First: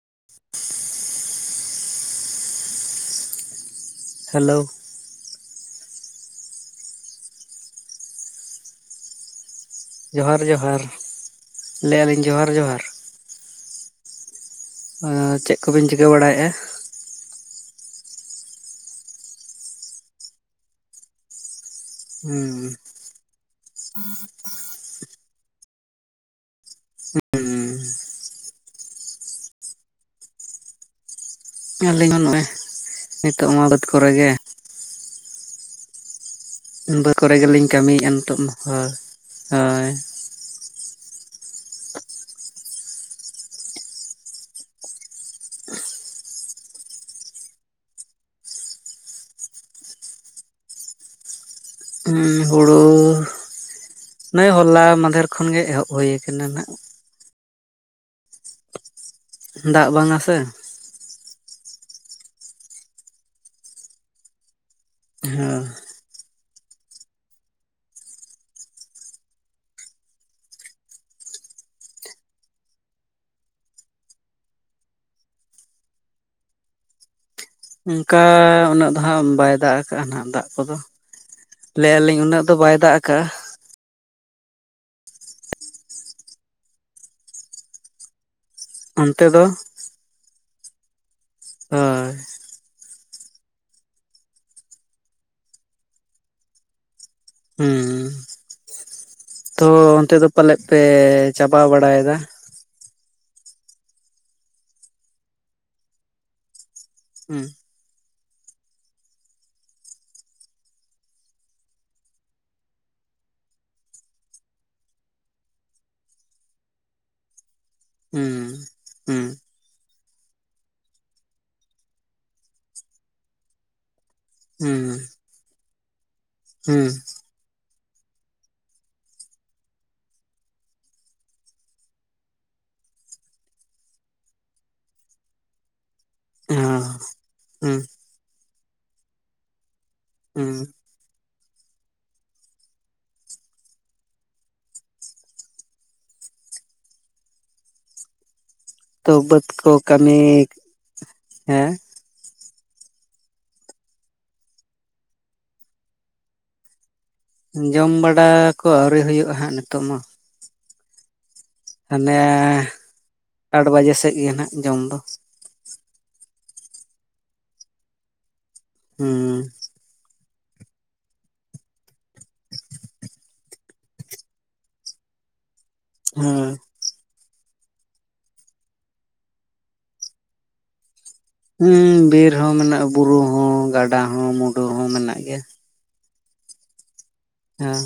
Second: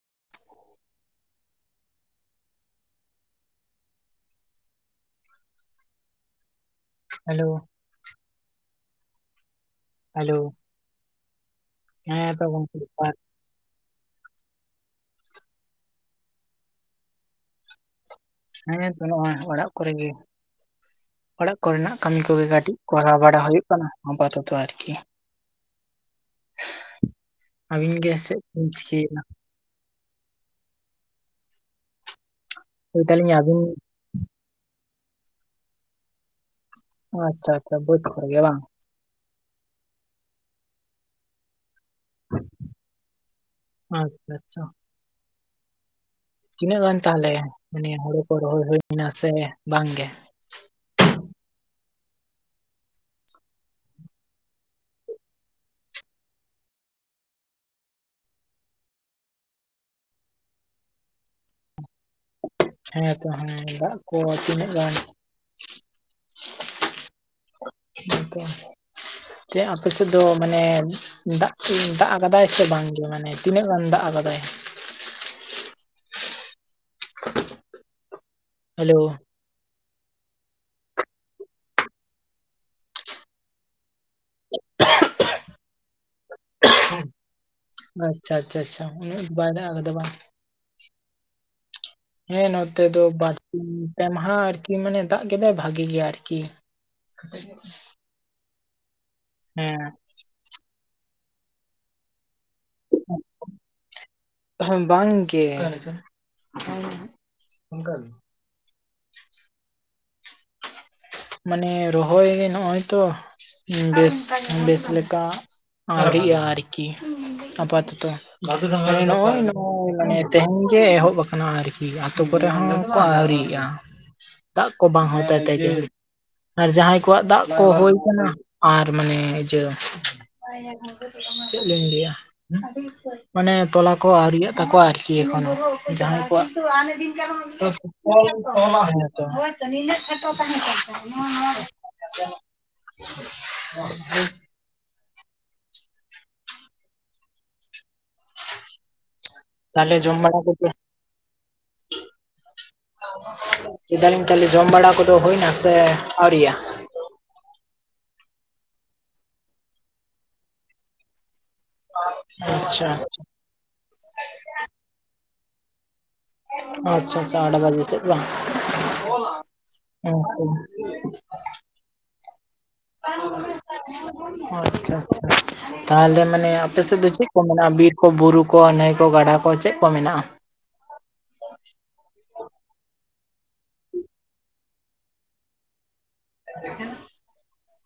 [unintelligible] Hello hello ᱡᱚᱦᱟᱨ hello, ᱡᱚᱦᱟᱨ ᱞᱟᱹᱭ ᱟᱹᱞᱤᱧ ᱦᱮᱸ ᱛᱚ ᱡᱚᱦᱟᱨ ᱜᱚᱝᱠᱮ ᱡᱚᱦᱟᱨ ᱦᱮᱸ ᱪᱮᱫ ᱠᱚᱵᱤᱱ ᱪᱤᱠᱟᱹ ᱵᱟᱲᱟᱭᱮᱫᱼᱟ? ᱦᱮᱸᱛᱚ ᱱᱚᱜᱼᱚᱭ ᱚᱲᱟᱜ ᱠᱚᱨᱮ ᱜᱮ᱾ ᱚᱲᱟᱜ ᱠᱚᱨᱮᱱᱟᱜ ᱠᱟᱹᱢᱤ ᱠᱚᱜᱮ ᱠᱟᱹᱴᱤᱡ ᱦᱮᱸ ᱠᱚᱨᱟᱣ ᱵᱟᱲᱟ ᱦᱩᱭᱩᱜ ᱠᱟᱱᱟ ᱟᱯᱛᱚᱛᱚ ᱟᱨᱠᱤ᱾ ᱟᱹᱵᱤᱱ ᱜᱮ ᱥᱮᱫ ᱵᱤᱱ ᱪᱤᱠᱟᱹᱭᱱᱟ? ᱟᱹᱞᱤᱧ ᱦᱚᱸ ᱱᱚᱜᱼᱚᱭ ᱞᱟᱹᱭ ᱫᱟᱞᱤᱧ ᱱᱤᱛᱚᱜ ᱟᱹᱵᱤᱱ ᱢᱟ ᱵᱟᱹᱫᱽ ᱠᱚᱨᱮ ᱜᱮ᱾ ᱵᱟᱹᱫᱽ ᱠᱚᱨᱮ ᱟᱪᱪᱷᱟ ᱜᱮᱞᱤᱧ ᱟᱪᱪᱷᱟ ᱵᱟᱹᱫᱽ ᱠᱟᱹᱢᱤᱭᱮᱫᱼᱟ ᱠᱚᱨᱮ ᱱᱤᱛᱳᱜ ᱜᱮ ᱢᱟ, ᱵᱟᱝ ᱦᱳᱭ ᱦᱳᱭ ᱟᱪᱪᱷᱟ ᱟᱪᱪᱷᱟ ᱛᱤᱱᱟᱹᱜ ᱜᱟᱱ ᱛᱟᱦᱚᱞᱮ ᱢᱟᱱᱮ ᱦᱳᱲᱳ ᱠᱚ ᱨᱚᱦᱚᱭ ᱦᱩᱭᱱᱟ, ᱥᱮ ᱵᱟᱝ ᱜᱮ ᱦᱩᱲᱩ ᱱᱚᱜᱼᱚᱭ ᱦᱚᱞᱟ ᱢᱟᱫᱷᱮᱨ ᱠᱷᱚᱱ ᱜᱮ ᱮᱦᱚᱵ ᱦᱩᱭ ᱟᱠᱟᱱᱟ ᱱᱟᱜ᱾ ᱫᱟᱜ ᱵᱟᱝᱟ ᱥᱮ ᱦᱮᱸᱛᱚ ᱦᱮᱸ ᱫᱟᱜ ᱠᱚ ᱛᱤᱱᱟᱹᱜ ᱜᱟᱱ ᱦᱮᱸ [inaudible] [unintelligible] ᱡᱮ ᱟᱯᱮ ᱥᱮᱫ ᱫᱚ ᱢᱟᱱᱮ ᱫᱟᱜ ᱫᱟᱜ ᱠᱟᱫᱟᱭ ᱥᱮ ᱵᱟᱝᱜᱮ? ᱢᱟᱱᱮ ᱛᱤᱱᱟᱹᱜ ᱜᱟᱱ ᱫᱟᱜ ᱟᱠᱟᱫᱟᱭ? ᱚᱱᱠᱟ ᱩᱱᱟᱹᱜ ᱦᱮᱞᱳ ᱫᱚ ᱦᱟᱸᱜ ᱵᱟᱭ ᱫᱟᱜ ᱱᱟᱦᱟᱜ ᱫᱟᱜ ᱠᱚᱫᱚ, ᱞᱟᱹᱭ ᱟᱞᱤᱧ ᱩᱱᱟᱹᱜ ᱫᱚ ᱵᱟᱭ ᱫᱟᱜ ᱟᱠᱟᱜᱼᱟ᱾ [unintelligible] ᱟᱪᱪᱷᱟ ᱟᱪᱪᱷᱟ ᱟᱪᱪᱷᱟ ᱩᱱᱟᱹᱜ ᱚᱱᱛᱮ ᱫᱚ ᱵᱟᱭ ᱫᱟᱜ ᱟᱠᱟᱫᱟ ᱵᱟᱝ᱾ ᱦᱮᱸ ᱦᱮᱸ ᱱᱚᱛᱮ ᱫᱚ ᱵᱟᱹᱲᱛᱤ ᱯᱮ ᱢᱟᱦᱟ ᱟᱨᱠᱤ ᱢᱟᱱᱮ ᱫᱟᱜ ᱠᱮᱫᱟᱭ ᱵᱷᱟᱜᱤ ᱜᱮᱭᱟ ᱟᱨᱠᱤ᱾ ᱦᱮᱸ [unintelligible] ᱛᱚ ᱦᱮᱸ ᱚᱱᱛᱮ ᱫᱚ ᱯᱟᱞᱮᱫ ᱯᱮ ᱪᱟᱵᱟ ᱵᱟᱲᱟᱭᱮᱫᱟ? [unintelligible] ᱦᱮ ᱵᱟᱝ ᱜᱮ ᱦᱮᱸ ᱚᱱᱠᱟ ᱜᱮ [unintelligible] ᱢᱟᱱᱮ ᱨᱚᱦᱚᱭ ᱜᱮ ᱱᱚᱜᱼᱚᱭ ᱛᱚ ᱵᱮᱥ ᱵᱮᱥ ᱞᱮᱠᱟ ᱟᱣᱨᱤ ᱟᱨᱠᱤ ᱠᱤ ᱟᱯᱟ ᱛᱚᱛᱚ ᱦᱮᱸ ᱦᱮᱸ ᱢᱟᱱᱮ ᱛᱮᱦᱮᱧ ᱜᱮ ᱮᱦᱚᱵ ᱟᱠᱟᱱᱟ ᱟᱨᱠᱤ ᱟᱛᱳ ᱠᱚᱨᱮ ᱦᱚᱸ ᱚᱱᱠᱟ ᱟᱹᱣᱨᱤᱭᱜ-ᱟ ᱫᱟᱜ ᱦᱩᱸ ᱠᱚ ᱵᱟᱝ ᱦᱚᱭ ᱞᱮᱱ ᱛᱮᱜᱮ ᱟᱨ ᱦᱩᱸ ᱡᱟᱦᱟᱸᱭ ᱠᱚᱣᱟᱜ ᱫᱟᱜ ᱠᱚ ᱦᱩᱭ ᱟᱠᱟᱱᱟ ᱟᱨ ᱢᱟᱱᱮ ᱤᱭᱟᱹ ᱪᱮᱫ ᱞᱤᱧ ᱞᱟᱹᱭᱟ ᱢᱟᱱᱮ ᱛᱚᱞᱟ ᱠᱚ ᱟᱹᱣᱨᱤᱭᱟᱜ ᱛᱟᱠᱚᱣᱟ ᱟᱨ ᱠᱤ ᱮᱠᱷᱚᱱᱚ ᱦᱚᱸ ᱡᱟᱦᱟᱸᱭ ᱫᱤᱱ ᱦᱩᱸ ᱦᱩᱸ [unintelligible] [unintelligible] ᱛᱚ ᱵᱟᱹᱫᱽ ᱠᱚ ᱛᱟᱦᱚᱞᱮ ᱡᱚᱢ ᱠᱟᱹᱢᱤ ᱵᱟᱲᱟ ᱠᱚᱫᱚ ᱦᱮᱸ ᱞᱟᱹᱭ ᱮᱫᱟᱞᱤᱧ ᱛᱟᱞᱦᱮ ᱡᱚᱢ ᱵᱟᱲᱟ ᱠᱚᱫᱚ ᱦᱩᱭ ᱮᱱᱟ ᱥᱮ ᱟᱹᱣᱨᱤᱭᱟᱹ ᱡᱚᱢ ᱵᱟᱲᱟ ᱠᱚ ᱟᱹᱣᱨᱤ ᱦᱩᱭᱩᱜ-ᱟ ᱦᱟᱸᱜ ᱱᱤᱛᱚᱜ ᱢᱟ ᱦᱟᱱᱮ ᱟᱪᱪᱷᱟ ᱟᱴ ᱵᱟᱡᱮ ᱥᱮᱫ ᱜᱮ ᱱᱟᱜ ᱡᱚᱢ ᱫᱚ ᱟᱪᱪᱷᱟ ᱟᱪᱪᱷᱟ ᱟᱴ ᱵᱟᱡᱮ ᱥᱮᱫ ᱵᱟᱝ ᱦᱩᱸ ᱦᱩᱸ ᱟᱪᱪᱷᱟ ᱟᱪᱪᱷᱟ ᱛᱟᱦᱞᱮ ᱦᱮᱸ ᱢᱟᱱᱮ ᱟᱯᱮ ᱥᱮᱫ ᱫᱚ ᱪᱮᱫ ᱠᱚ ᱢᱮᱱᱟᱜ-ᱟ ᱵᱤᱨ ᱠᱚ ᱵᱩᱨᱩ ᱠᱚ ᱱᱟᱹᱭ ᱠᱚ ᱜᱟᱰᱟ ᱠᱚ ᱪᱮᱫ ᱠᱚ ᱢᱮᱱᱟᱜ-ᱟ ᱦᱮᱸ ᱵᱤᱨ ᱦᱚᱸ ᱢᱮᱱᱟᱜ-ᱟ ᱵᱩᱨᱩ ᱦᱚᱸ ᱜᱟᱰᱟ ᱦᱚᱸ ᱢᱩᱸᱰᱩ ᱦᱚᱸ ᱢᱮᱱᱟᱜ ᱜᱮᱭᱟ ᱞᱮᱠᱤᱱ ᱦᱮᱸ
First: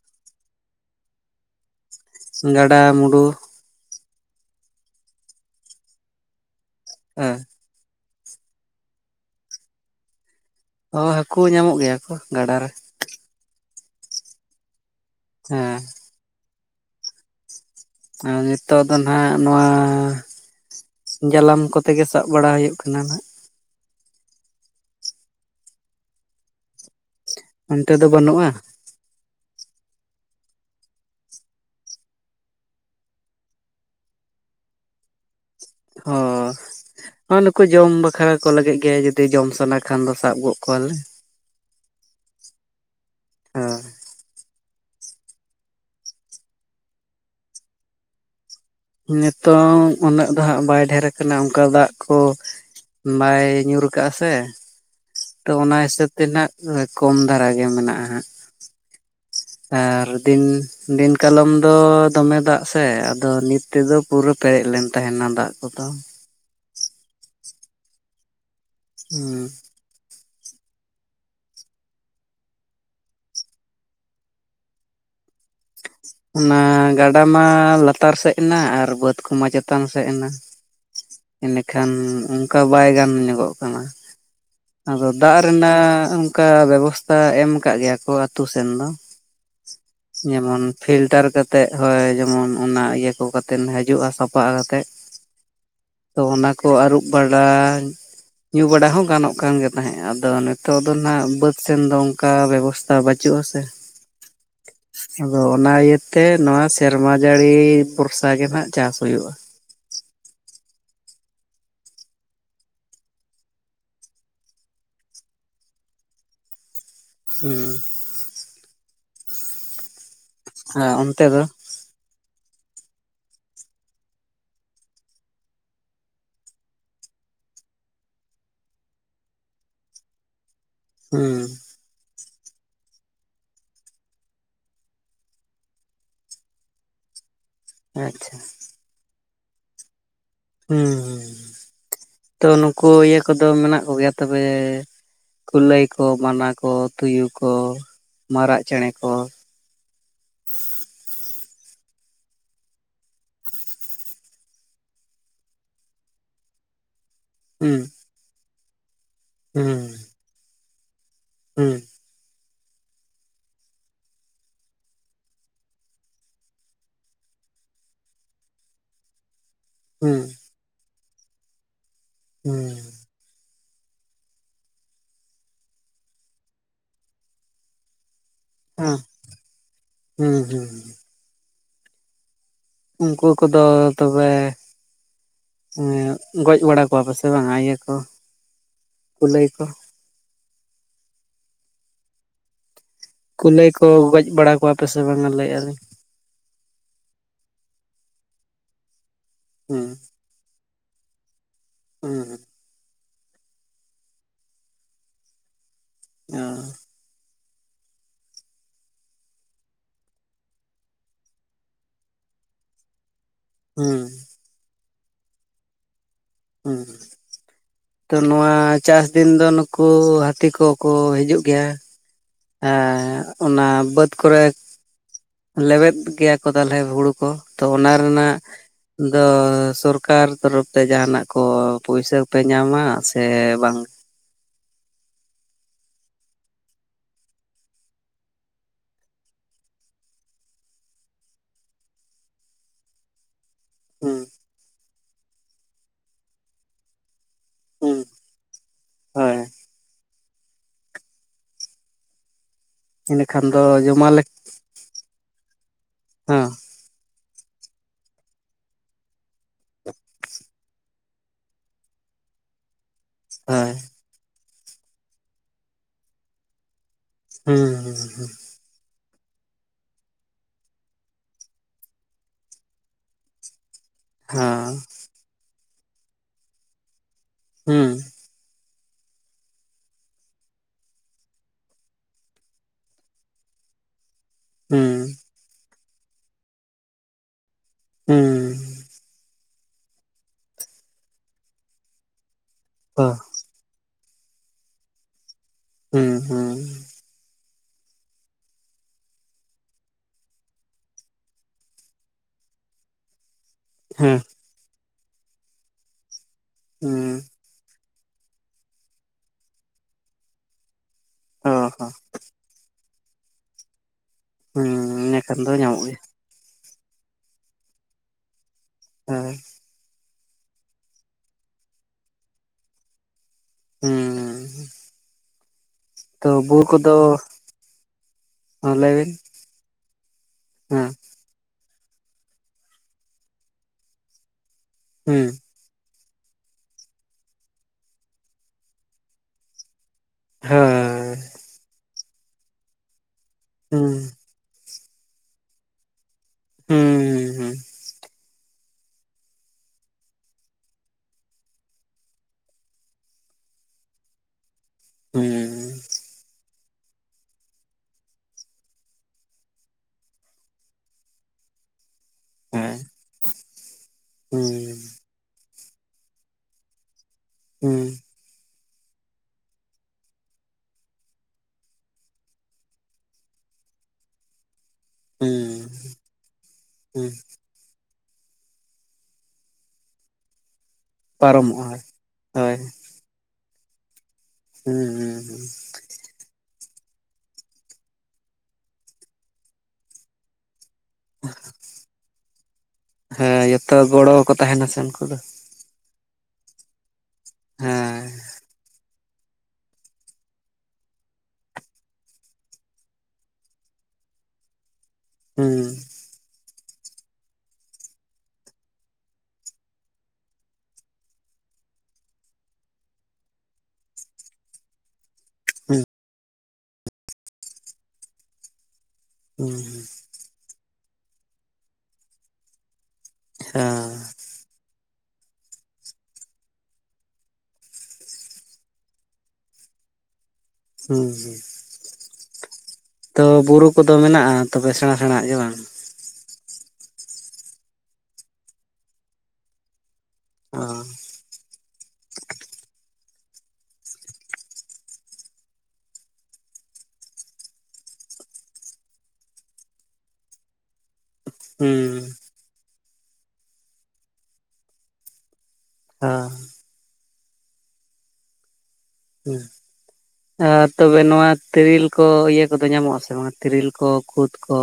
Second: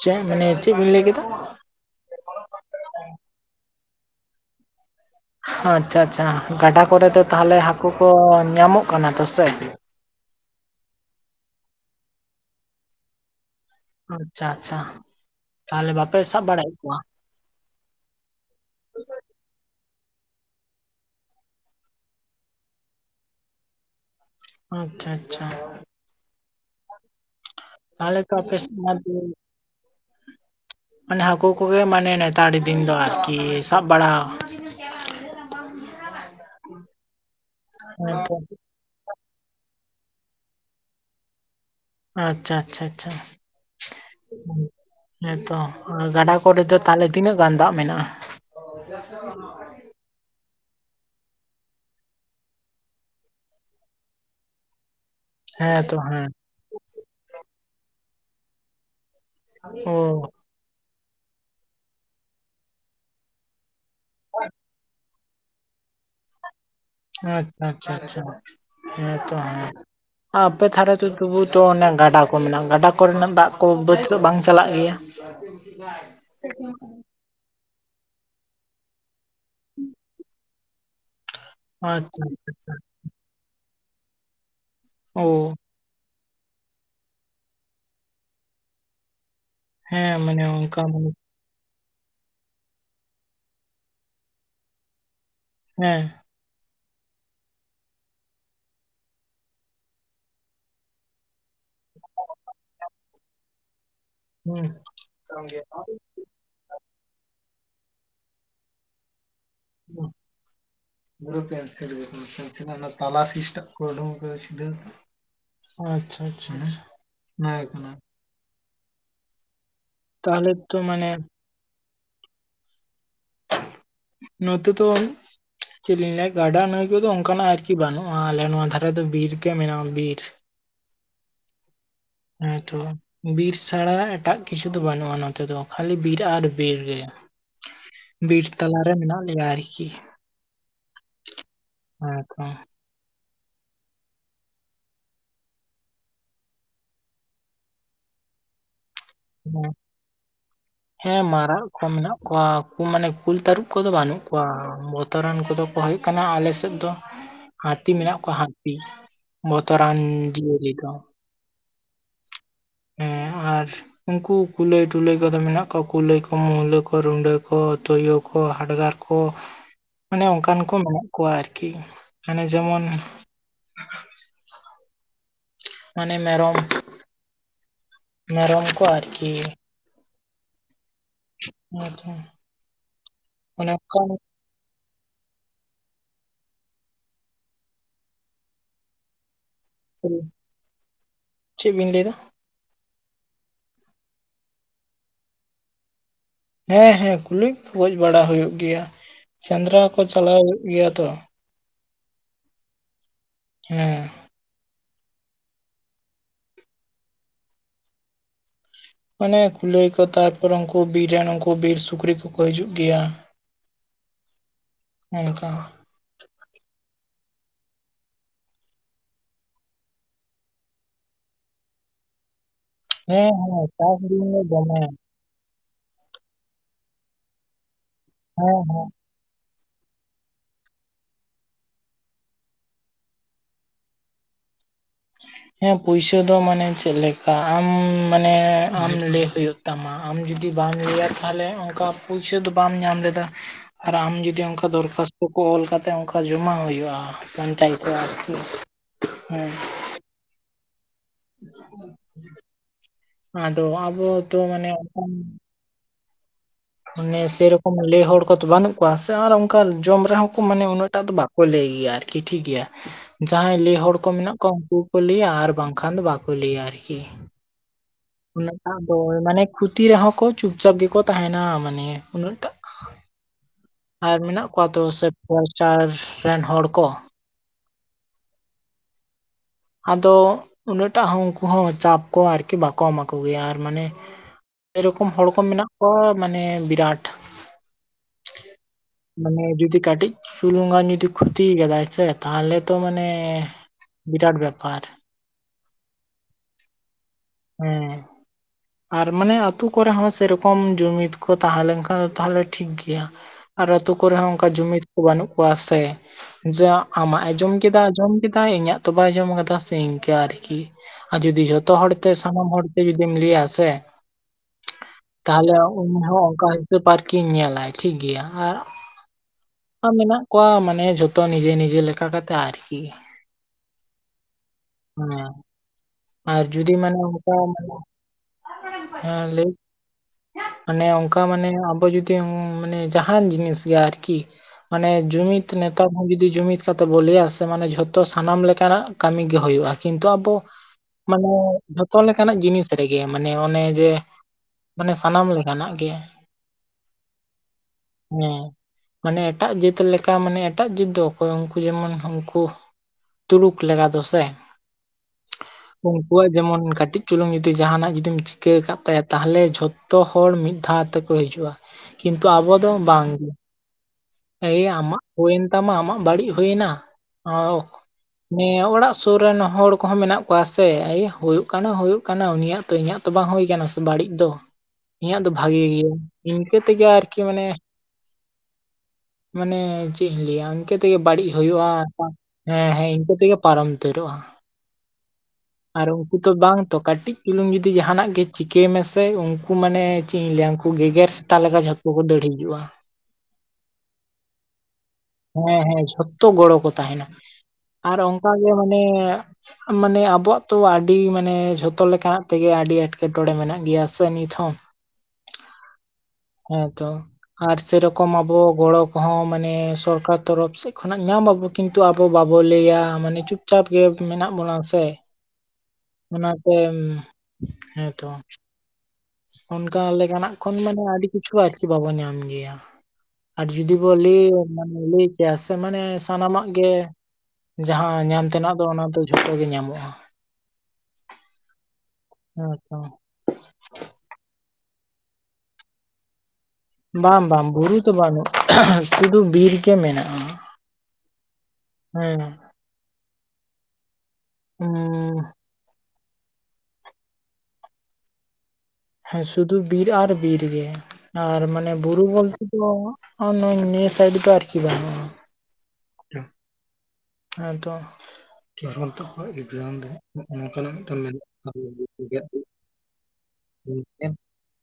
ᱪᱮᱫ ᱢᱟᱱᱮ ᱪᱮᱫ ᱵᱤᱱ ᱞᱟᱹᱭ ᱠᱮᱫᱟ ᱜᱟᱰᱟ ᱢᱩᱸᱰᱩ ᱟᱪᱪᱷᱟ ᱟᱪᱪᱷᱟ ᱜᱟᱰᱟ ᱠᱚᱨᱮ ᱫᱚ ᱦᱮᱸ ᱛᱟᱦᱚᱞᱮ ᱦᱟᱹᱠᱩ ᱠᱚ ᱧᱟᱢᱚᱜ ᱠᱟᱱᱟ ᱛᱚ ᱥᱮ ᱦᱳᱭ ᱦᱟᱹᱠᱩ ᱧᱟᱢᱚᱜ ᱜᱮᱭᱟ ᱠᱚ ᱜᱟᱰᱟ ᱨᱮ ᱟᱪᱪᱷᱟ ᱟᱪᱪᱷᱟ ᱛᱟᱦᱚᱞᱮ ᱦᱮᱸ ᱵᱟᱯᱮ ᱥᱟᱵ ᱵᱟᱲᱟ ᱮᱫ ᱠᱚᱣᱟ ᱟᱨ ᱱᱤᱛᱚᱜ ᱫᱚ ᱱᱟᱦᱟᱜ ᱱᱚᱣᱟ ᱡᱟᱞᱟᱢ ᱠᱚᱛᱮ ᱜᱮ ᱥᱟᱵ ᱵᱟᱲᱟ ᱦᱩᱭᱩᱜ ᱠᱟᱱᱟ ᱱᱟᱦᱟᱜ ᱟᱪᱪᱷᱟ ᱟᱪᱪᱷᱟ ᱚᱱᱛᱮ ᱟᱞᱮ ᱫᱚ ᱵᱟᱹᱱᱩᱜᱼᱟ ᱟᱯᱮ [unintelligible] [unintelligible] ᱢᱟᱱᱮ ᱦᱟᱹᱠᱩ ᱠᱚᱜᱮ ᱢᱟᱱᱮ ᱱᱮᱛᱟᱨ ᱟᱹᱰᱤ ᱫᱤᱱ ᱫᱚ ᱟᱨᱠᱤ ᱥᱟᱵ ᱵᱟᱲᱟ ᱦᱚᱸ ᱟᱨ ᱱᱩᱠᱩ ᱡᱚᱢ ᱵᱟᱠᱷᱨᱟ ᱦᱮᱸᱛᱚ ᱠᱚ ᱞᱟᱹᱜᱤᱫ ᱜᱮ ᱡᱩᱫᱤ ᱛᱮ ᱡᱚᱢ ᱥᱟᱱᱟ ᱠᱷᱟᱱ ᱫᱚ ᱥᱟᱵ ᱜᱚᱜ ᱠᱚᱣᱟᱞᱮ ᱟᱪᱪᱷᱟ ᱟᱪᱪᱷᱟ ᱟᱪᱪᱷᱟ ᱦᱳᱭ ᱦᱮᱸ ᱛᱚ ᱟᱨ ᱜᱟᱰᱟ ᱠᱚ ᱨᱮ ᱫᱚ ᱛᱟᱦᱚᱞᱮ ᱛᱤᱱᱟᱹᱜ ᱜᱟᱱ ᱫᱟᱜ ᱢᱮᱱᱟᱜ-ᱟ ᱱᱤᱛᱚᱝ ᱩᱱᱟᱹᱜ ᱫᱚ ᱦᱟᱸᱜ ᱵᱟᱭ ᱰᱷᱮᱨ ᱟᱠᱟᱱᱟ ᱚᱱᱠᱟ ᱫᱟᱜ ᱠᱚ ᱵᱟᱭ ᱧᱩᱨ ᱠᱟᱜᱼᱟ ᱥᱮ᱾ ᱛᱚ ᱚᱱᱟ ᱦᱮᱸᱛᱚ ᱦᱤᱥᱟᱹᱵ ᱛᱮ ᱦᱮᱸ ᱱᱟᱜ ᱠᱚᱢ ᱫᱷᱟᱨᱟ ᱜᱮ ᱢᱮᱱᱟᱜᱼᱟ ᱦᱟᱸᱜ᱾ ᱳ ᱟᱨ ᱫᱤᱱ ᱫᱤᱱ ᱠᱟᱞᱚᱢ ᱫᱚ ᱫᱚᱢᱮ ᱫᱟᱜ ᱥᱮ ᱟᱫᱚ ᱱᱤᱛ ᱛᱮᱫᱚ ᱯᱩᱨᱟᱹ ᱯᱮᱨᱮᱡ ᱞᱮᱱ ᱛᱟᱦᱮᱱᱟ ᱫᱟᱜ ᱠᱚᱫᱚ᱾ ᱟᱪᱪᱷᱟ ᱟᱪᱪᱷᱟ ᱟᱪᱪᱷᱟ ᱦᱮᱸ ᱛᱚ ᱦᱩᱸ ᱦᱮᱸ ᱟ ᱟᱯᱮ ᱛᱷᱟᱨ ᱨᱮ ᱛᱩᱵᱩ ᱛᱚ ᱚᱱᱮ ᱜᱟᱰᱟ ᱠᱚ ᱢᱮᱱᱟᱜᱼᱟ ᱜᱟᱰᱟ ᱠᱚ ᱨᱮᱱᱟᱜ ᱫᱟᱜ ᱠᱚ ᱵᱟᱹᱫᱽ ᱵᱟᱝ ᱪᱟᱞᱟᱜ ᱜᱮᱭᱟ? [unintelligible] ᱚᱱᱟ ᱜᱟᱰᱟ ᱢᱟ ᱞᱟᱛᱟᱨ ᱥᱮᱫ ᱮᱱᱟ ᱟᱨ ᱵᱟᱹᱫᱽ ᱠᱚᱢᱟ ᱪᱮᱛᱟᱱ ᱥᱮᱫ ᱮᱱᱟ᱾ ᱮᱱᱮᱠᱷᱟᱱ ᱟᱪᱪᱷᱟ ᱚᱝᱠᱟ ᱟᱪᱪᱷᱟ ᱵᱟᱭ ᱜᱟᱱ ᱧᱚᱜᱚᱜ ᱠᱟᱱᱟ᱾ ᱟᱫᱚ ᱫᱟᱜ ᱚ ᱨᱮᱱᱟᱜ ᱚᱝᱠᱟ ᱵᱮᱵᱚᱥᱛᱷᱟ ᱮᱢ ᱠᱟᱜ ᱜᱮᱭᱟ ᱠᱚ ᱟᱛᱳ ᱥᱮᱱ ᱫᱚ᱾ ᱦᱮᱸ ᱢᱟᱱᱮ ᱚᱝᱠᱟ ᱢᱟᱱᱮ ᱮᱨ ᱠᱟᱛᱮᱜ ᱦᱳᱭ ᱡᱮᱢᱚᱱ ᱚᱱᱟ ᱤᱭᱟᱹ ᱠᱚ ᱠᱟᱛᱮᱱ ᱦᱤᱡᱩᱜᱼᱟ ᱥᱟᱯᱷᱟ ᱠᱟᱛᱮᱫ᱾ ᱦᱮᱸ ᱛᱚ ᱚᱱᱟ ᱠᱚ ᱟᱹᱨᱩᱵ ᱵᱟᱲᱟ ᱧᱩ ᱵᱟᱲᱟ ᱦᱚᱸ ᱜᱟᱱᱚᱜ ᱠᱟᱱ ᱜᱮ ᱛᱟᱦᱮᱸᱫ ᱟᱫᱚ ᱱᱤᱛᱚᱜ ᱫᱚ ᱱᱟᱦᱱᱟᱜ ᱵᱟᱹᱫ ᱥᱮᱱ ᱫᱚ ᱚᱝᱠᱟ ᱵᱮᱵᱚᱥᱛᱟ ᱵᱟᱹᱪᱩᱜᱼᱟ ᱥᱮ᱾ ᱦᱩᱸ ᱟᱫᱚ ᱠᱟᱱ ᱜᱮᱭᱟ ᱚᱱᱟ ᱤᱭᱟᱹᱛᱮ ᱱᱚᱣᱟ ᱥᱮᱨᱢᱟ ᱡᱟᱹᱲᱤ ᱵᱷᱚᱨᱥᱟ ᱜᱮ ᱱᱟᱦᱟᱜ ᱪᱟᱥ ᱦᱩᱭᱩᱜᱼᱟ᱾ [inaudible] [unintelligible] ᱟᱪᱪᱷᱟ ᱟᱪᱪᱷᱟ ᱚᱱᱟ ᱦᱩᱸ ᱜᱮ ᱠᱟᱱᱟ᱾ ᱛᱟᱦᱚᱞᱮ ᱛᱚ ᱟᱨ ᱢᱟᱱᱮ ᱚᱱᱛᱮ ᱫᱚ ᱱᱚᱛᱮ ᱛᱚ ᱪᱮᱫ ᱞᱤᱧ ᱞᱟᱹᱭᱟ ᱜᱟᱰᱟ ᱱᱟᱹᱩᱭ ᱠᱚᱫᱚ ᱚᱝᱠᱟᱱᱟᱜ ᱟᱨᱠᱤ ᱵᱟᱹᱱᱩᱜᱼᱟ ᱟᱞᱮ ᱱᱚᱣᱟ ᱫᱷᱟᱨᱮ ᱫᱚ ᱵᱤᱨ ᱜᱮ ᱢᱮᱱᱟᱜᱼᱟ ᱵᱤᱨ᱾ ᱦᱩᱸ ᱦᱮᱸ ᱛᱚ ᱵᱤᱨ ᱥᱟᱲᱟ ᱮᱴᱟᱜ ᱠᱤᱪᱷᱩ ᱫᱚ ᱵᱟᱱᱩᱜᱼᱟ ᱱᱚᱛᱮ ᱫᱚ ᱠᱷᱟᱹᱞᱤ ᱵᱤᱨ ᱟᱨ ᱵᱤᱨ ᱜᱮ᱾ ᱟᱪᱪᱷᱟ ᱵᱤᱨ ᱛᱟᱞᱟᱨ ᱨᱮ ᱢᱮᱱᱟᱜ ᱞᱮᱭᱟ ᱟᱨᱠᱤ᱾ ᱦᱩᱸ ᱛᱚ ᱱᱩᱠᱩ ᱤᱭᱟᱹ ᱠᱚᱫᱚ ᱢᱮᱱᱟᱜ ᱠᱚᱜᱮᱭᱟ ᱛᱚᱵᱮ? ᱠᱩᱞᱟᱹᱭ ᱠᱚ, ᱵᱟᱱᱟ ᱠᱚ, ᱛᱩᱭᱩ ᱠᱚ, ᱢᱟᱨᱟᱜ ᱪᱮᱬᱮ ᱠᱚ᱾ [inaudible] [inaudible] ᱦᱮᱸ ᱢᱟᱨᱟᱜ ᱠᱚ ᱢᱮᱱᱟᱜ ᱠᱚᱣᱟ, ᱠᱩ ᱢᱟᱱᱮ ᱠᱩᱞ ᱛᱟᱹᱨᱩᱵ ᱠᱚᱫᱚ ᱵᱟᱹᱱᱩᱜ ᱠᱚᱣᱟ᱾ ᱛᱚᱨᱟᱱ ᱠᱚᱫᱚ ᱠᱚ ᱦᱩᱭᱩᱜ ᱠᱟᱱᱟ ᱟᱞᱮᱥᱮᱫ ᱫᱚ [inaudible] ᱦᱟᱹᱛᱤ ᱢᱮᱱᱟᱜ ᱠᱚᱣᱟ ᱦᱟᱹᱛᱤ ᱦᱩᱸ ᱵᱚᱛᱚᱨᱟᱱ ᱡᱤᱭᱟᱹᱞᱤ ᱫᱚ᱾ ᱦᱩᱸ ᱦᱮᱸ ᱟᱨ ᱩᱝᱠᱩ ᱠᱩᱞᱟᱹᱭ ᱴᱩᱞᱟᱹᱭ ᱠᱚᱫᱚ ᱢᱮᱱᱟᱜ ᱠᱚᱣᱟ ᱠᱩᱞᱟᱹᱭ ᱠᱚ ᱢᱩᱦᱞᱟᱹ ᱠᱚ ᱨᱩᱸᱰᱟᱹ ᱠᱚ ᱛᱩᱭᱩ ᱠᱚ ᱦᱟᱰᱜᱟᱨ ᱠᱚ ᱦᱩᱸ ᱢᱟᱱᱮ ᱚᱱᱠᱟᱱ ᱠᱚ ᱢᱮᱱᱟᱜ ᱠᱚᱣᱟ ᱟᱨᱠᱤ ᱢᱟᱱᱮ ᱦᱩᱸ ᱡᱮᱢᱚᱱ ᱢᱟᱱᱮ ᱢᱮᱨᱚᱢ ᱢᱮᱨᱚᱢ ᱠᱚ ᱦᱮᱸ ᱟᱨᱠᱤ᱾ ᱦᱩᱸ ᱦᱩᱸ ᱟᱪᱪᱷᱟ ᱩᱝᱠᱩ ᱠᱚᱫᱚ ᱛᱚᱵᱮ ᱮᱜ ᱜᱚᱡ ᱵᱟᱲᱟ ᱠᱚᱣᱟ ᱯᱟᱥᱮ ᱵᱟᱝ ᱤᱭᱟᱹ ᱠᱚ ᱠᱩᱞᱟᱹᱭ ᱠᱚ [unintelligible] ᱪᱮᱜ ᱵᱤᱱ ᱞᱟᱹᱭᱫᱟ? ᱠᱩᱞᱟᱹᱭ ᱠᱚ ᱜᱚᱡ ᱵᱟᱲᱟ ᱠᱚᱣᱟᱯᱮ ᱥᱮ ᱵᱟᱝᱟ ᱞᱟᱹᱭᱮᱜᱼᱟᱹᱞᱤᱧ? ᱦᱮᱸ ᱦᱮᱸ ᱠᱩᱞᱟᱹᱭ ᱜᱚᱡ ᱵᱟᱲᱟ ᱦᱩᱭᱩᱜ ᱜᱮᱭᱟ, ᱥᱮᱸᱫᱽᱨᱟ ᱦᱩᱸ ᱠᱚ ᱪᱟᱞᱟᱣ ᱦᱩᱭᱩᱜ ᱜᱮᱭᱟ ᱛᱚ᱾ ᱩᱸ ᱦᱮᱸ ᱚ ᱢᱟᱱᱮ ᱠᱩᱞᱟᱹᱭ ᱠᱚ ᱛᱟᱨᱯᱚᱨ ᱩᱱᱠᱩ ᱵᱤᱨ ᱨᱮᱱ ᱩᱱᱠᱩ ᱵᱤᱨ ᱥᱩᱠᱨᱤ ᱠᱚᱠᱚ ᱦᱤᱡᱩᱜ ᱜᱮᱭᱟ ᱦᱩᱸ ᱚᱱᱠᱟ ᱦᱩᱸ ᱛᱚ ᱱᱚᱣᱟ ᱪᱟᱥ ᱫᱤᱱ ᱫᱚ ᱱᱩᱠᱩ ᱦᱟᱹᱛᱤ ᱠᱚᱠᱚ ᱦᱤᱡᱩᱜ ᱜᱮᱭᱟ ᱟᱨ ᱦᱮᱸ ᱚᱱᱟ ᱦᱮᱸ ᱪᱟᱥ ᱵᱟᱹᱫ ᱫᱤᱱ ᱫᱚ ᱠᱚᱨᱮ ᱫᱚᱢᱮ ᱞᱮᱵᱮᱫ ᱜᱮᱭᱟ ᱠᱚ ᱛᱟᱦᱚᱞᱮ ᱦᱩᱲᱩ ᱠᱚ ᱛᱚ ᱚᱱᱟ ᱨᱮᱱᱟᱜ ᱦᱮᱸ ᱦᱮᱸ ᱫᱚ ᱥᱚᱨᱠᱟᱨ ᱛᱚᱨᱚᱯ ᱛᱮ ᱡᱟᱦᱟᱱᱟᱜ ᱠᱚ ᱯᱩᱭᱥᱟᱹ ᱯᱮ ᱧᱟᱢᱟ ᱥᱮ ᱵᱟᱝ ᱦᱮᱸ ᱯᱩᱭᱥᱟᱹ ᱫᱚ ᱢᱟᱱᱮ ᱪᱮᱫ ᱞᱮᱠᱟ ᱟᱢ ᱢᱟᱱᱮ ᱟᱢ ᱞᱟᱹᱭ ᱦᱳᱭᱳᱜ ᱛᱟᱢᱟ ᱟᱢ ᱡᱩᱫᱤ ᱵᱟᱢ ᱞᱟᱹᱭᱟ ᱛᱟᱦᱚᱞᱮ ᱚᱱᱠᱟ ᱯᱩᱭᱥᱟᱹ ᱫᱚ ᱵᱟᱢ ᱧᱟᱢ ᱞᱮᱫᱟ ᱟᱨ ᱟᱢ ᱦᱩᱸ ᱡᱩᱫᱤ ᱚᱱᱠᱟ ᱫᱚᱨᱠᱷᱟᱥᱛᱚ ᱠᱩ ᱠᱚ ᱚᱞ ᱠᱟᱛᱮ ᱚᱱᱠᱟ ᱡᱚᱢᱟ ᱦᱩᱭᱩᱜ-ᱟ ᱯᱧᱪᱟᱭᱮᱛ ᱨᱮ ᱦᱩᱸ ᱟᱨᱠᱤ ᱦᱳᱭ ᱦᱮᱸ ᱤᱱᱟᱹᱠᱷᱟᱱ ᱫᱚ ᱟᱫᱚ ᱡᱚᱢᱟ ᱟᱵᱚ ᱛᱚ ᱢᱟᱱᱮ ᱦᱮᱸ ᱚᱱᱮ ᱥᱮᱨᱚᱠᱚᱢ ᱞᱟᱹᱭ ᱦᱚᱲ ᱠᱚᱫᱚ ᱵᱟᱹᱱᱩᱜ ᱠᱚᱣᱟ ᱥᱮ ᱟᱨ ᱚᱱᱠᱟ ᱡᱚᱢ ᱨᱮᱦᱚᱸ ᱠᱚ ᱢᱟᱱᱮ ᱩᱱᱟᱹᱜᱴᱟᱜ ᱫᱚ ᱵᱟᱝ ᱠᱚ ᱞᱟᱹᱭ ᱜᱮᱭᱟ ᱟᱨᱠᱤ ᱴᱷᱤᱠ ᱜᱮᱭᱟ [unintelligible] ᱡᱟᱦᱟᱭ ᱞᱟᱹᱭ ᱦᱚᱲ ᱠᱚ ᱢᱮᱱᱟᱜ ᱠᱚᱣᱟ ᱩᱱᱠᱩᱠᱚ ᱞᱟᱹᱭᱟ ᱟᱨ ᱵᱟᱝᱠᱷᱟᱱ ᱫᱚ ᱵᱟᱠᱚ ᱞᱟᱹᱭᱟ ᱟᱨᱠᱤ ᱦᱮᱸ ᱦᱮᱸ ᱩᱱᱟᱹᱜ ᱴᱟᱜ ᱫᱚ ᱢᱟᱱᱮ ᱠᱷᱩᱛᱤ ᱨᱮᱦᱚᱸ ᱠᱚ ᱪᱩᱯᱪᱟᱯ ᱜᱮᱠᱚ ᱛᱟᱦᱮᱱᱟ ᱢᱟᱱᱮ ᱩᱱᱟᱹᱜ ᱴᱟᱜ [unintelligible] ᱟᱨ ᱢᱮᱱᱟᱜ ᱠᱚᱣᱟ ᱦᱩᱸ ᱛᱚ ᱥᱮ ᱯᱚᱞᱪᱟᱨ ᱨᱮᱱ ᱦᱚᱲ ᱠᱚ ᱦᱩᱸ ᱟᱫᱚ ᱩᱱᱟᱹᱜᱴᱟᱜ ᱦᱚᱸ ᱩᱱᱠᱩ ᱦᱚᱸ ᱪᱟᱯ ᱠᱚ ᱟᱨᱠᱤ ᱵᱟᱠᱚ ᱮᱢᱟ ᱠᱚ ᱜᱮᱭᱟ ᱟᱨ ᱢᱟᱱᱮ ᱥᱮᱨᱚᱠᱚᱢ ᱦᱚᱲ ᱠᱚ ᱢᱮᱱᱟᱜ ᱠᱚᱣᱟ ᱢᱟᱱᱮ ᱵᱤᱨᱟᱴ ᱦᱚᱸ ᱦᱩᱸ ᱦᱩᱸ ᱢᱟᱱᱮ ᱡᱩᱫᱤ ᱠᱟᱴᱤᱡ ᱪᱩᱞᱩᱝ ᱟᱱ ᱡᱩᱫᱤ ᱠᱷᱚᱛᱤ ᱠᱟᱫᱟᱭ ᱥᱮ ᱛᱟᱦᱮ ᱛᱚ ᱦᱩᱸ ᱢᱟᱱᱮ ᱚ ᱵᱤᱨᱟᱴ ᱵᱮᱯᱟᱨ ᱦᱮᱸ ᱦᱮᱸ ᱦᱮᱸ ᱟᱨ ᱢᱟᱱᱮ ᱟᱹᱛᱩ ᱠᱚᱨᱮ ᱦᱚᱸ ᱥᱮᱨᱚᱠᱚᱢ ᱡᱩᱢᱤᱫ ᱠᱚ ᱛᱟᱦᱮᱸ ᱞᱮᱱᱠᱷᱟᱱ ᱫᱚ ᱛᱟᱦᱚᱞᱮ ᱴᱷᱤᱠ ᱜᱮᱭᱟ ᱟᱨ ᱟᱹᱛᱩ ᱠᱚᱨᱮ ᱦᱮᱸ ᱦᱚᱸ ᱚᱱᱠᱟ ᱡᱩᱢᱤᱫ ᱠᱚ ᱵᱟᱹᱱᱩᱜ ᱠᱚᱣᱟ ᱥᱮ ᱡᱮ ᱦᱩᱸ ᱟᱢᱟᱜ ᱮ ᱡᱚᱢ ᱠᱮᱫᱟ ᱡᱚᱢ ᱠᱮᱫᱟᱭ ᱤᱧᱟᱹᱜ ᱛᱚ ᱵᱟᱭ ᱡᱚᱢ ᱠᱟᱫᱟ ᱥᱮ ᱤᱱᱠᱟᱹ ᱟᱨᱠᱤ ᱟᱨ ᱡᱩᱫᱤ ᱚ ᱡᱚᱛᱚ ᱦᱚᱲ ᱦᱚᱸ ᱥᱟᱱᱟᱢ ᱦᱚᱲᱛᱮ ᱡᱩᱫᱤᱢ ᱞᱟᱹᱭᱟ ᱥᱮ ᱦᱩᱸ ᱤᱱᱟᱹᱠᱷᱟᱱ ᱫᱚ ᱛᱟᱦᱚᱞᱮ ᱧᱟᱢᱚᱜ ᱜᱮᱭᱟ ᱩᱱᱤ ᱦᱚᱸ ᱚᱱᱠᱟ ᱯᱟᱨᱠᱤᱧ ᱧᱮᱞᱟ ᱴᱷᱤᱠ ᱜᱮᱭᱟ ᱟᱨ ᱦᱮᱸ ᱚᱱᱠᱟ ᱢᱮᱱᱟᱜ ᱠᱚᱣᱟ ᱢᱟᱱᱮ ᱡᱷᱚᱛᱚ ᱱᱤᱡᱮ ᱱᱤᱡᱮ ᱞᱮᱠᱟ ᱠᱟᱛᱮᱜ ᱟᱨᱠᱤ ᱦᱩᱸ ᱛᱚ ᱦᱟ ᱟᱨ ᱵᱩᱨ ᱡᱩᱫᱤ ᱤ ᱠᱚᱫᱚ ᱢᱟᱱᱮ ᱚᱱᱠᱟ ᱢᱟᱱᱮ ᱞᱟᱹᱭ ᱵᱤᱱ ᱦᱮᱸ ᱞᱟᱹᱭ ᱢᱟᱱᱮ ᱦᱮᱸ ᱚᱱᱠᱟ ᱢᱟᱱᱮ ᱟᱵᱚ ᱡᱩᱫᱤ ᱢᱟᱱᱮ ᱡᱟᱦᱟᱱ ᱡᱤᱱᱤᱥ ᱜᱮ ᱟᱨᱠᱤ ᱢᱟᱱᱮ ᱦᱩᱸ ᱡᱩᱢᱤᱫ ᱱᱮᱛᱟᱨ ᱦᱚᱸ ᱡᱩᱫᱤ ᱡᱩᱢᱤᱫ ᱠᱟᱛᱮ ᱵᱚ ᱞᱟᱹᱭᱟ ᱥᱮ ᱢᱟᱱᱮ ᱡᱚᱷᱛᱚ ᱥᱟᱱᱟᱢ ᱞᱮᱠᱟᱱᱟᱜ ᱠᱟᱹᱢᱤ ᱜᱮ ᱦᱩᱭᱩᱜ-ᱟ ᱠᱤᱱᱛᱩ ᱟᱵᱚ ᱦᱳᱭ ᱢᱟᱱᱮ ᱡᱚᱛᱚ ᱞᱮᱠᱟᱱᱟᱜ ᱡᱤᱱᱤᱥ ᱨᱮᱜᱮ ᱢᱟᱱᱮ ᱚᱱᱮ ᱡᱮ ᱦᱩᱸ ᱢᱟᱱᱮ ᱥᱟᱱᱟᱢ ᱞᱮᱠᱟᱱᱟᱜ ᱜᱮ ᱦᱩᱸ ᱦᱩᱸ ᱦᱩᱸ ᱦᱮᱸ ᱢᱟᱱᱮ ᱮᱴᱟᱜ ᱡᱟᱹᱛ ᱞᱮᱠᱟ ᱢᱟᱱᱮ ᱮᱴᱟᱜ ᱡᱟᱹᱛ ᱫᱚ ᱚᱠᱚᱭ ᱩᱱᱠᱩ ᱡᱮᱢᱚᱱ ᱩᱱᱠᱩ ᱛᱩᱲᱩᱠ ᱞᱮᱠᱟ ᱫᱚ ᱥᱮ ᱦᱩᱸ ᱩᱱᱠᱩᱣᱟᱜ ᱡᱮᱢᱚᱱ ᱠᱟᱹᱴᱤᱡ ᱪᱩᱞᱩᱝ ᱡᱩᱫᱤ ᱡᱟᱦᱟᱱᱟᱜ ᱡᱩᱫᱤᱢ ᱪᱤᱠᱟᱹ ᱟᱠᱟᱫ ᱛᱟᱭᱟ ᱛᱟᱦᱚᱞᱮ ᱡᱷᱚᱛᱚ ᱦᱚᱲ ᱢᱤᱫ ᱫᱷᱟᱣ ᱛᱮᱠᱚ ᱦᱤᱡᱩᱜ-ᱟ ᱠᱤᱱᱛᱩ ᱟᱵᱚ ᱦᱩᱸ ᱫᱚ ᱦᱮᱸ ᱵᱟᱝᱜᱮ ᱮᱭᱟ ᱦᱩᱸ ᱟᱢᱟᱜ ᱦᱩᱭᱮᱱ ᱛᱟᱢᱟ ᱟᱢᱟᱜ ᱵᱟᱹᱲᱤᱡ ᱦᱩᱭ ᱮᱱᱟ ᱚ ᱚᱠ ᱦᱩᱸ ᱱᱮ ᱚᱲᱟᱜ ᱥᱩᱨ ᱨᱮᱱ ᱦᱚᱲ ᱠᱚᱦᱚᱸ ᱢᱮᱱᱟᱜ ᱠᱚᱣᱟ ᱥᱮ ᱟᱭᱮ ᱦᱩᱭᱩᱜ ᱠᱟᱱᱟ ᱦᱩᱭᱩᱜ ᱠᱟᱱᱟ ᱩᱱᱤᱭᱟᱜ ᱛᱚ ᱤᱧᱟᱜ ᱛᱚ ᱵᱟᱝ ᱦᱩᱭ ᱟᱠᱟᱱᱟ ᱥᱮ ᱵᱟᱹᱲᱤᱡ ᱫᱚ [inaudible] ᱤᱧᱟᱜ ᱫᱚ ᱵᱷᱟᱹᱜᱤ ᱜᱮᱭᱟ ᱤᱱᱠᱟᱹ ᱛᱮᱜᱮ ᱦᱮᱸ ᱟᱨᱠᱤ ᱢᱟᱱᱮ ᱢᱟᱱᱮ ᱪᱮᱫ ᱤᱧ ᱞᱟᱹᱭᱟ ᱤᱱᱠᱟᱹ ᱛᱮᱜᱮ ᱵᱟᱹᱲᱤᱡ ᱦᱩᱭᱩᱜ-ᱟ ᱯᱟᱨᱚᱢᱚᱜᱼᱟ ᱦᱳᱭ ᱦᱮᱸ ᱦᱮᱸ ᱤᱱᱠᱟᱹ ᱛᱮᱜᱮ ᱯᱟᱨᱚᱢ ᱩᱛᱟᱹᱨᱚᱜ-ᱟ ᱦᱩᱸ ᱦᱩᱸ ᱦᱩᱸ ᱟᱨ ᱩᱱᱠᱩ ᱛᱚ ᱵᱟᱝ ᱛᱚ ᱠᱟᱹᱴᱤᱡ ᱪᱩᱞᱩᱝ ᱡᱩᱫᱤ ᱡᱟᱦᱟᱱᱟᱜ ᱜᱮ ᱪᱤᱠᱟᱹᱭ ᱢᱮᱥᱮ ᱩᱱᱠᱩ ᱢᱟᱱᱮ ᱪᱮᱫ ᱤᱧ ᱞᱟᱹᱭᱟ ᱜᱮᱜᱮᱨ ᱥᱮᱛᱟ ᱞᱮᱠᱟ ᱡᱷᱚᱛᱚ ᱠᱚ ᱫᱟᱹᱲ ᱦᱤᱡᱩᱜ-ᱟ ᱦᱮᱸ ᱡᱚᱛᱚ ᱜᱚᱲᱚ ᱠᱚ ᱛᱟᱦᱮᱱᱟ ᱥᱮ ᱩᱱᱠᱩ ᱫᱚ ᱦᱮᱸ ᱦᱮᱸ ᱡᱷᱚᱛᱚ ᱜᱚᱲᱚ ᱠᱚ ᱛᱟᱦᱮᱱᱟ ᱟᱨ ᱦᱮᱸ ᱚᱱᱠᱟᱜ ᱜᱮ ᱢᱟᱱᱮ ᱢᱟᱱᱮ ᱟᱵᱚᱣᱟᱜ ᱛᱚ ᱟᱹᱰᱤ ᱢᱟᱱᱮ ᱡᱷᱚᱛᱚ ᱞᱮᱠᱟᱱᱟᱜ ᱛᱮᱜᱮ ᱟᱹᱰᱤ ᱮᱴᱠᱮᱴᱚᱬᱮ ᱢᱮᱱᱟᱜ ᱜᱮᱭᱟ ᱥᱮ ᱱᱤᱛ ᱦᱚᱸ ᱦᱩᱸ ᱦᱮᱸ ᱛᱚ ᱟᱨ ᱥᱮᱨᱚᱠᱚᱢ ᱟᱵᱚ ᱜᱚᱲᱚ ᱠᱚᱦᱚᱸ ᱢᱟᱱᱮ ᱥᱚᱨᱠᱟᱨ ᱛᱚᱨᱚᱯᱷ ᱥᱮᱫ ᱠᱷᱚᱱᱟᱜ ᱧᱟᱢ ᱟᱵᱚ ᱠᱤᱱᱛᱩ ᱟᱵᱚ ᱵᱟᱵᱚ ᱞᱟᱹᱭᱟ ᱢᱟᱱᱮ ᱪᱩᱯᱼ ᱪᱟᱯ ᱜᱮ ᱢᱮᱱᱟᱜ ᱵᱚᱱᱟ ᱥᱮ [inaudible] ᱚᱱᱟ ᱛᱮ ᱦᱮᱸᱛᱚ ᱦᱩᱸ ᱚᱱᱠᱟ ᱞᱮᱠᱟᱱᱟᱜ ᱠᱷᱚᱱ ᱢᱟᱱᱮ ᱟᱹᱰᱤ ᱠᱤᱪᱷᱩ ᱟᱨᱠᱤ ᱵᱟᱵᱚᱱ ᱧᱟᱢ ᱜᱮᱭᱟ ᱟᱨ ᱡᱩᱫᱤ ᱦᱮᱸ ᱵᱚᱱ ᱡᱩᱫᱤ ᱢᱟᱱᱮ ᱞᱟᱹᱭ ᱠᱮᱭᱟ ᱥᱮ ᱢᱟᱱᱮ ᱥᱟᱱᱟᱢᱟᱜ ᱜᱮ ᱡᱟᱦᱟᱸ ᱧᱟᱢ ᱛᱮᱱᱟᱜ ᱫᱚ ᱚᱱᱟ ᱫᱚ ᱡᱷᱚᱛᱚ ᱜᱮ ᱧᱟᱢᱚᱜᱼᱟ ᱦᱩᱸ ᱦᱩᱸ ᱦᱮᱸᱻ ᱛᱚ ᱛᱚ ᱵᱩᱨᱩ ᱠᱚᱫᱚ ᱢᱮᱱᱟᱜᱼᱟ ᱛᱚᱵᱮ ᱥᱮᱬᱟ ᱥᱮᱬᱟᱜ ᱦᱟᱸᱜ ᱜᱮ ᱵᱟᱝ ᱵᱟᱝ ᱵᱟᱝ ᱵᱩᱨᱩ ᱫᱚ ᱵᱟᱹᱱᱩᱜ ᱥᱩᱫᱩ ᱵᱤᱨ ᱜᱮ ᱢᱮᱱᱟᱜᱼᱟ [unintelligible] ᱦᱮᱸᱻ ᱦᱩᱸᱻ ᱦᱮᱸ ᱥᱩᱫᱩ ᱵᱤᱨ ᱟᱨ ᱵᱤᱨ ᱜᱮ ᱟᱨ ᱢᱟᱱᱮ ᱦᱩᱸ ᱵᱩᱨᱩ ᱵᱚᱞᱼᱼ [unintelligible] ᱱᱤᱭᱟᱹ ᱥᱟᱭᱤᱰ ᱫᱚ ᱟᱨᱠᱤ ᱵᱟᱹᱱᱩᱜᱼᱟ ᱦᱮᱸᱻ ᱦᱮᱸ ᱛᱚ [unintelligible] ᱱᱚᱜᱼ ᱦᱩᱸ ᱟᱨ ᱱᱚᱝᱠᱟᱱᱟᱜ ᱛᱚᱵᱮ ᱱᱚᱣᱟ ᱛᱤᱨᱤᱞ ᱠᱚ ᱢᱤᱫᱴᱟᱹᱝ [unintelligible] ᱤᱭᱟᱹ ᱠᱚᱫᱚ ᱧᱟᱢᱚᱜᱼᱟ ᱥᱮ ᱵᱟᱝ ᱛᱨᱮᱤᱞ ᱠᱚ ᱠᱩᱫᱽ ᱠᱚ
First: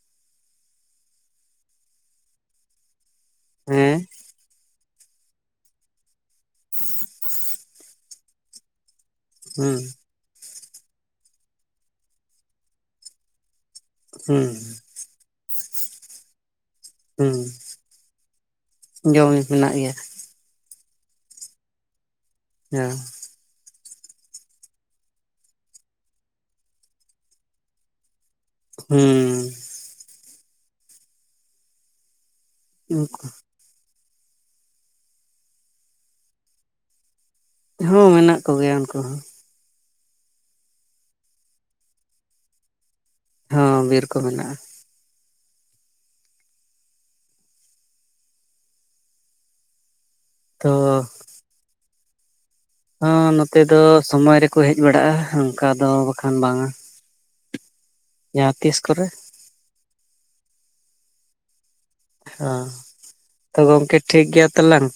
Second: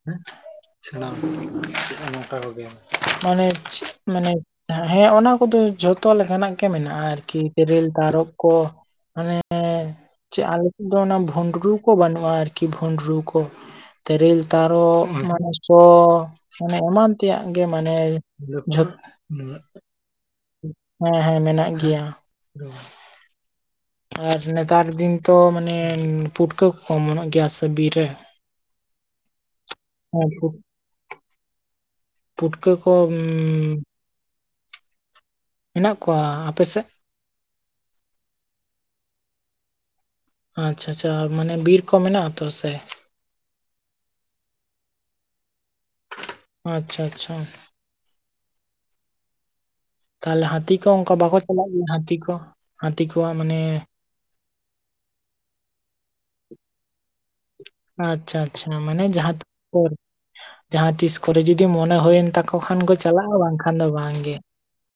[unintelligible] ᱢᱟᱱᱮ ᱪᱮᱫ ᱦᱮᱸ ᱢᱟᱱᱮ ᱱᱷᱟᱜ ᱦᱮᱸ ᱚᱱᱟ ᱠᱚᱫᱚ ᱡᱷᱚᱛᱚ ᱞᱮᱠᱟᱱᱟᱜ ᱜᱮ ᱢᱮᱱᱟᱜᱼᱟ ᱟᱨᱠᱤ ᱛᱤᱨᱤᱞ ᱛᱟᱨᱚᱵ ᱠᱚ ᱢᱟᱱᱮ ᱦᱩᱸᱻ ᱪᱮ ᱟᱞᱮ ᱥᱮᱫ ᱫᱚ ᱚᱱᱟ ᱵᱷᱩᱸᱰᱨᱩ ᱠᱚ ᱵᱟᱹᱱᱩᱜᱼᱟ ᱟᱨᱠᱤ ᱵᱷᱩᱸᱰᱨᱩ ᱠᱚ ᱛᱤᱨᱤᱞ ᱦᱩᱸ ᱛᱟᱨᱚᱵ [unintelligible] ᱠᱚ ᱢᱟᱱᱮ ᱮᱢᱟᱱ ᱦᱩᱸ ᱛᱮᱭᱟᱜ ᱜᱮ ᱢᱟᱱᱮ ᱡᱚᱢ ᱢᱮᱱᱟᱜ [unintelligible] ᱜᱮᱭᱟ ᱦᱮᱸ ᱦᱮᱸ ᱢᱮᱱᱟᱜ ᱜᱮᱭᱟ ᱦᱮᱸᱻ ᱟᱨ ᱱᱮᱛᱟᱨ ᱫᱤᱱ ᱛᱚ ᱢᱟᱱᱮ ᱯᱩᱴᱠᱟᱹ ᱠᱚᱠᱚ ᱚᱢᱚᱱᱚᱜ ᱜᱮᱭᱟ ᱥᱮ ᱵᱤᱨ ᱨᱮ ᱦᱩᱸᱻ ᱦᱮᱸ [unintelligible] ᱯᱩᱴᱠᱟᱹ ᱠᱚ ᱩᱸᱻ ᱩᱱᱠᱩ ᱢᱮᱱᱟᱜ ᱠᱚᱣᱟ ᱟᱯᱮ ᱥᱮᱫ ᱦᱩᱸ ᱢᱮᱱᱟᱜ ᱠᱚᱜᱮᱭᱟ ᱩᱱᱠᱩ ᱦᱚᱸ ᱟᱪᱷᱟ ᱟᱪᱷᱟ ᱢᱟᱱᱮ ᱵᱤᱨ ᱠᱚ ᱢᱮᱱᱟᱜ ᱟᱛᱚ ᱥᱮ ᱦᱚᱸ ᱵᱤᱨ ᱠᱚ ᱢᱮᱱᱟᱜᱼᱟ ᱟᱪᱷᱟ ᱟᱪᱷᱟ ᱛᱟᱦᱚᱞᱮ ᱛᱚ ᱦᱟᱹᱛᱤ ᱠᱚ ᱚᱱᱠᱟ ᱵᱟᱠᱚ ᱪᱟᱞᱟᱜ ᱜᱮᱭᱟ ᱦᱟᱹᱛᱤ ᱠᱚ ᱦᱟᱹᱛᱤ ᱦᱚᱸ ᱠᱚᱣᱟᱜ ᱢᱟᱱᱮ ᱱᱚᱛᱮ ᱫᱚ ᱥᱚᱢᱚᱭ ᱨᱮᱠᱚ ᱦᱮᱡ ᱵᱟᱲᱟᱜᱼᱟ ᱚᱱᱠᱟ ᱫᱚ ᱵᱟᱠᱷᱟᱱ ᱵᱟᱝᱟ ᱟᱪᱪᱷᱟ ᱡᱟᱦᱟᱸ ᱛᱤᱥ ᱟᱪᱪᱷᱟ ᱢᱟᱱᱮ ᱠᱚᱨᱮ ᱡᱟᱦᱟᱸ ᱛᱤᱥ ᱠᱚ ᱡᱟᱦᱟᱸ ᱛᱤᱥ ᱠᱚᱨᱮ ᱡᱩᱫᱤ ᱡᱩᱫᱤ ᱢᱚᱱᱮ ᱦᱩᱭᱮᱱ ᱛᱟᱠᱚ ᱦᱚᱸ ᱠᱷᱟᱱ ᱠᱚ ᱪᱟᱞᱟᱜᱼᱟ ᱛᱚ ᱵᱟᱝᱠᱷᱟᱱ ᱫᱚ ᱜᱚᱢᱠᱮ ᱴᱷᱤᱠ ᱵᱟᱝᱜᱮ᱾ ᱜᱮᱭᱟ ᱛᱟᱞᱟᱝ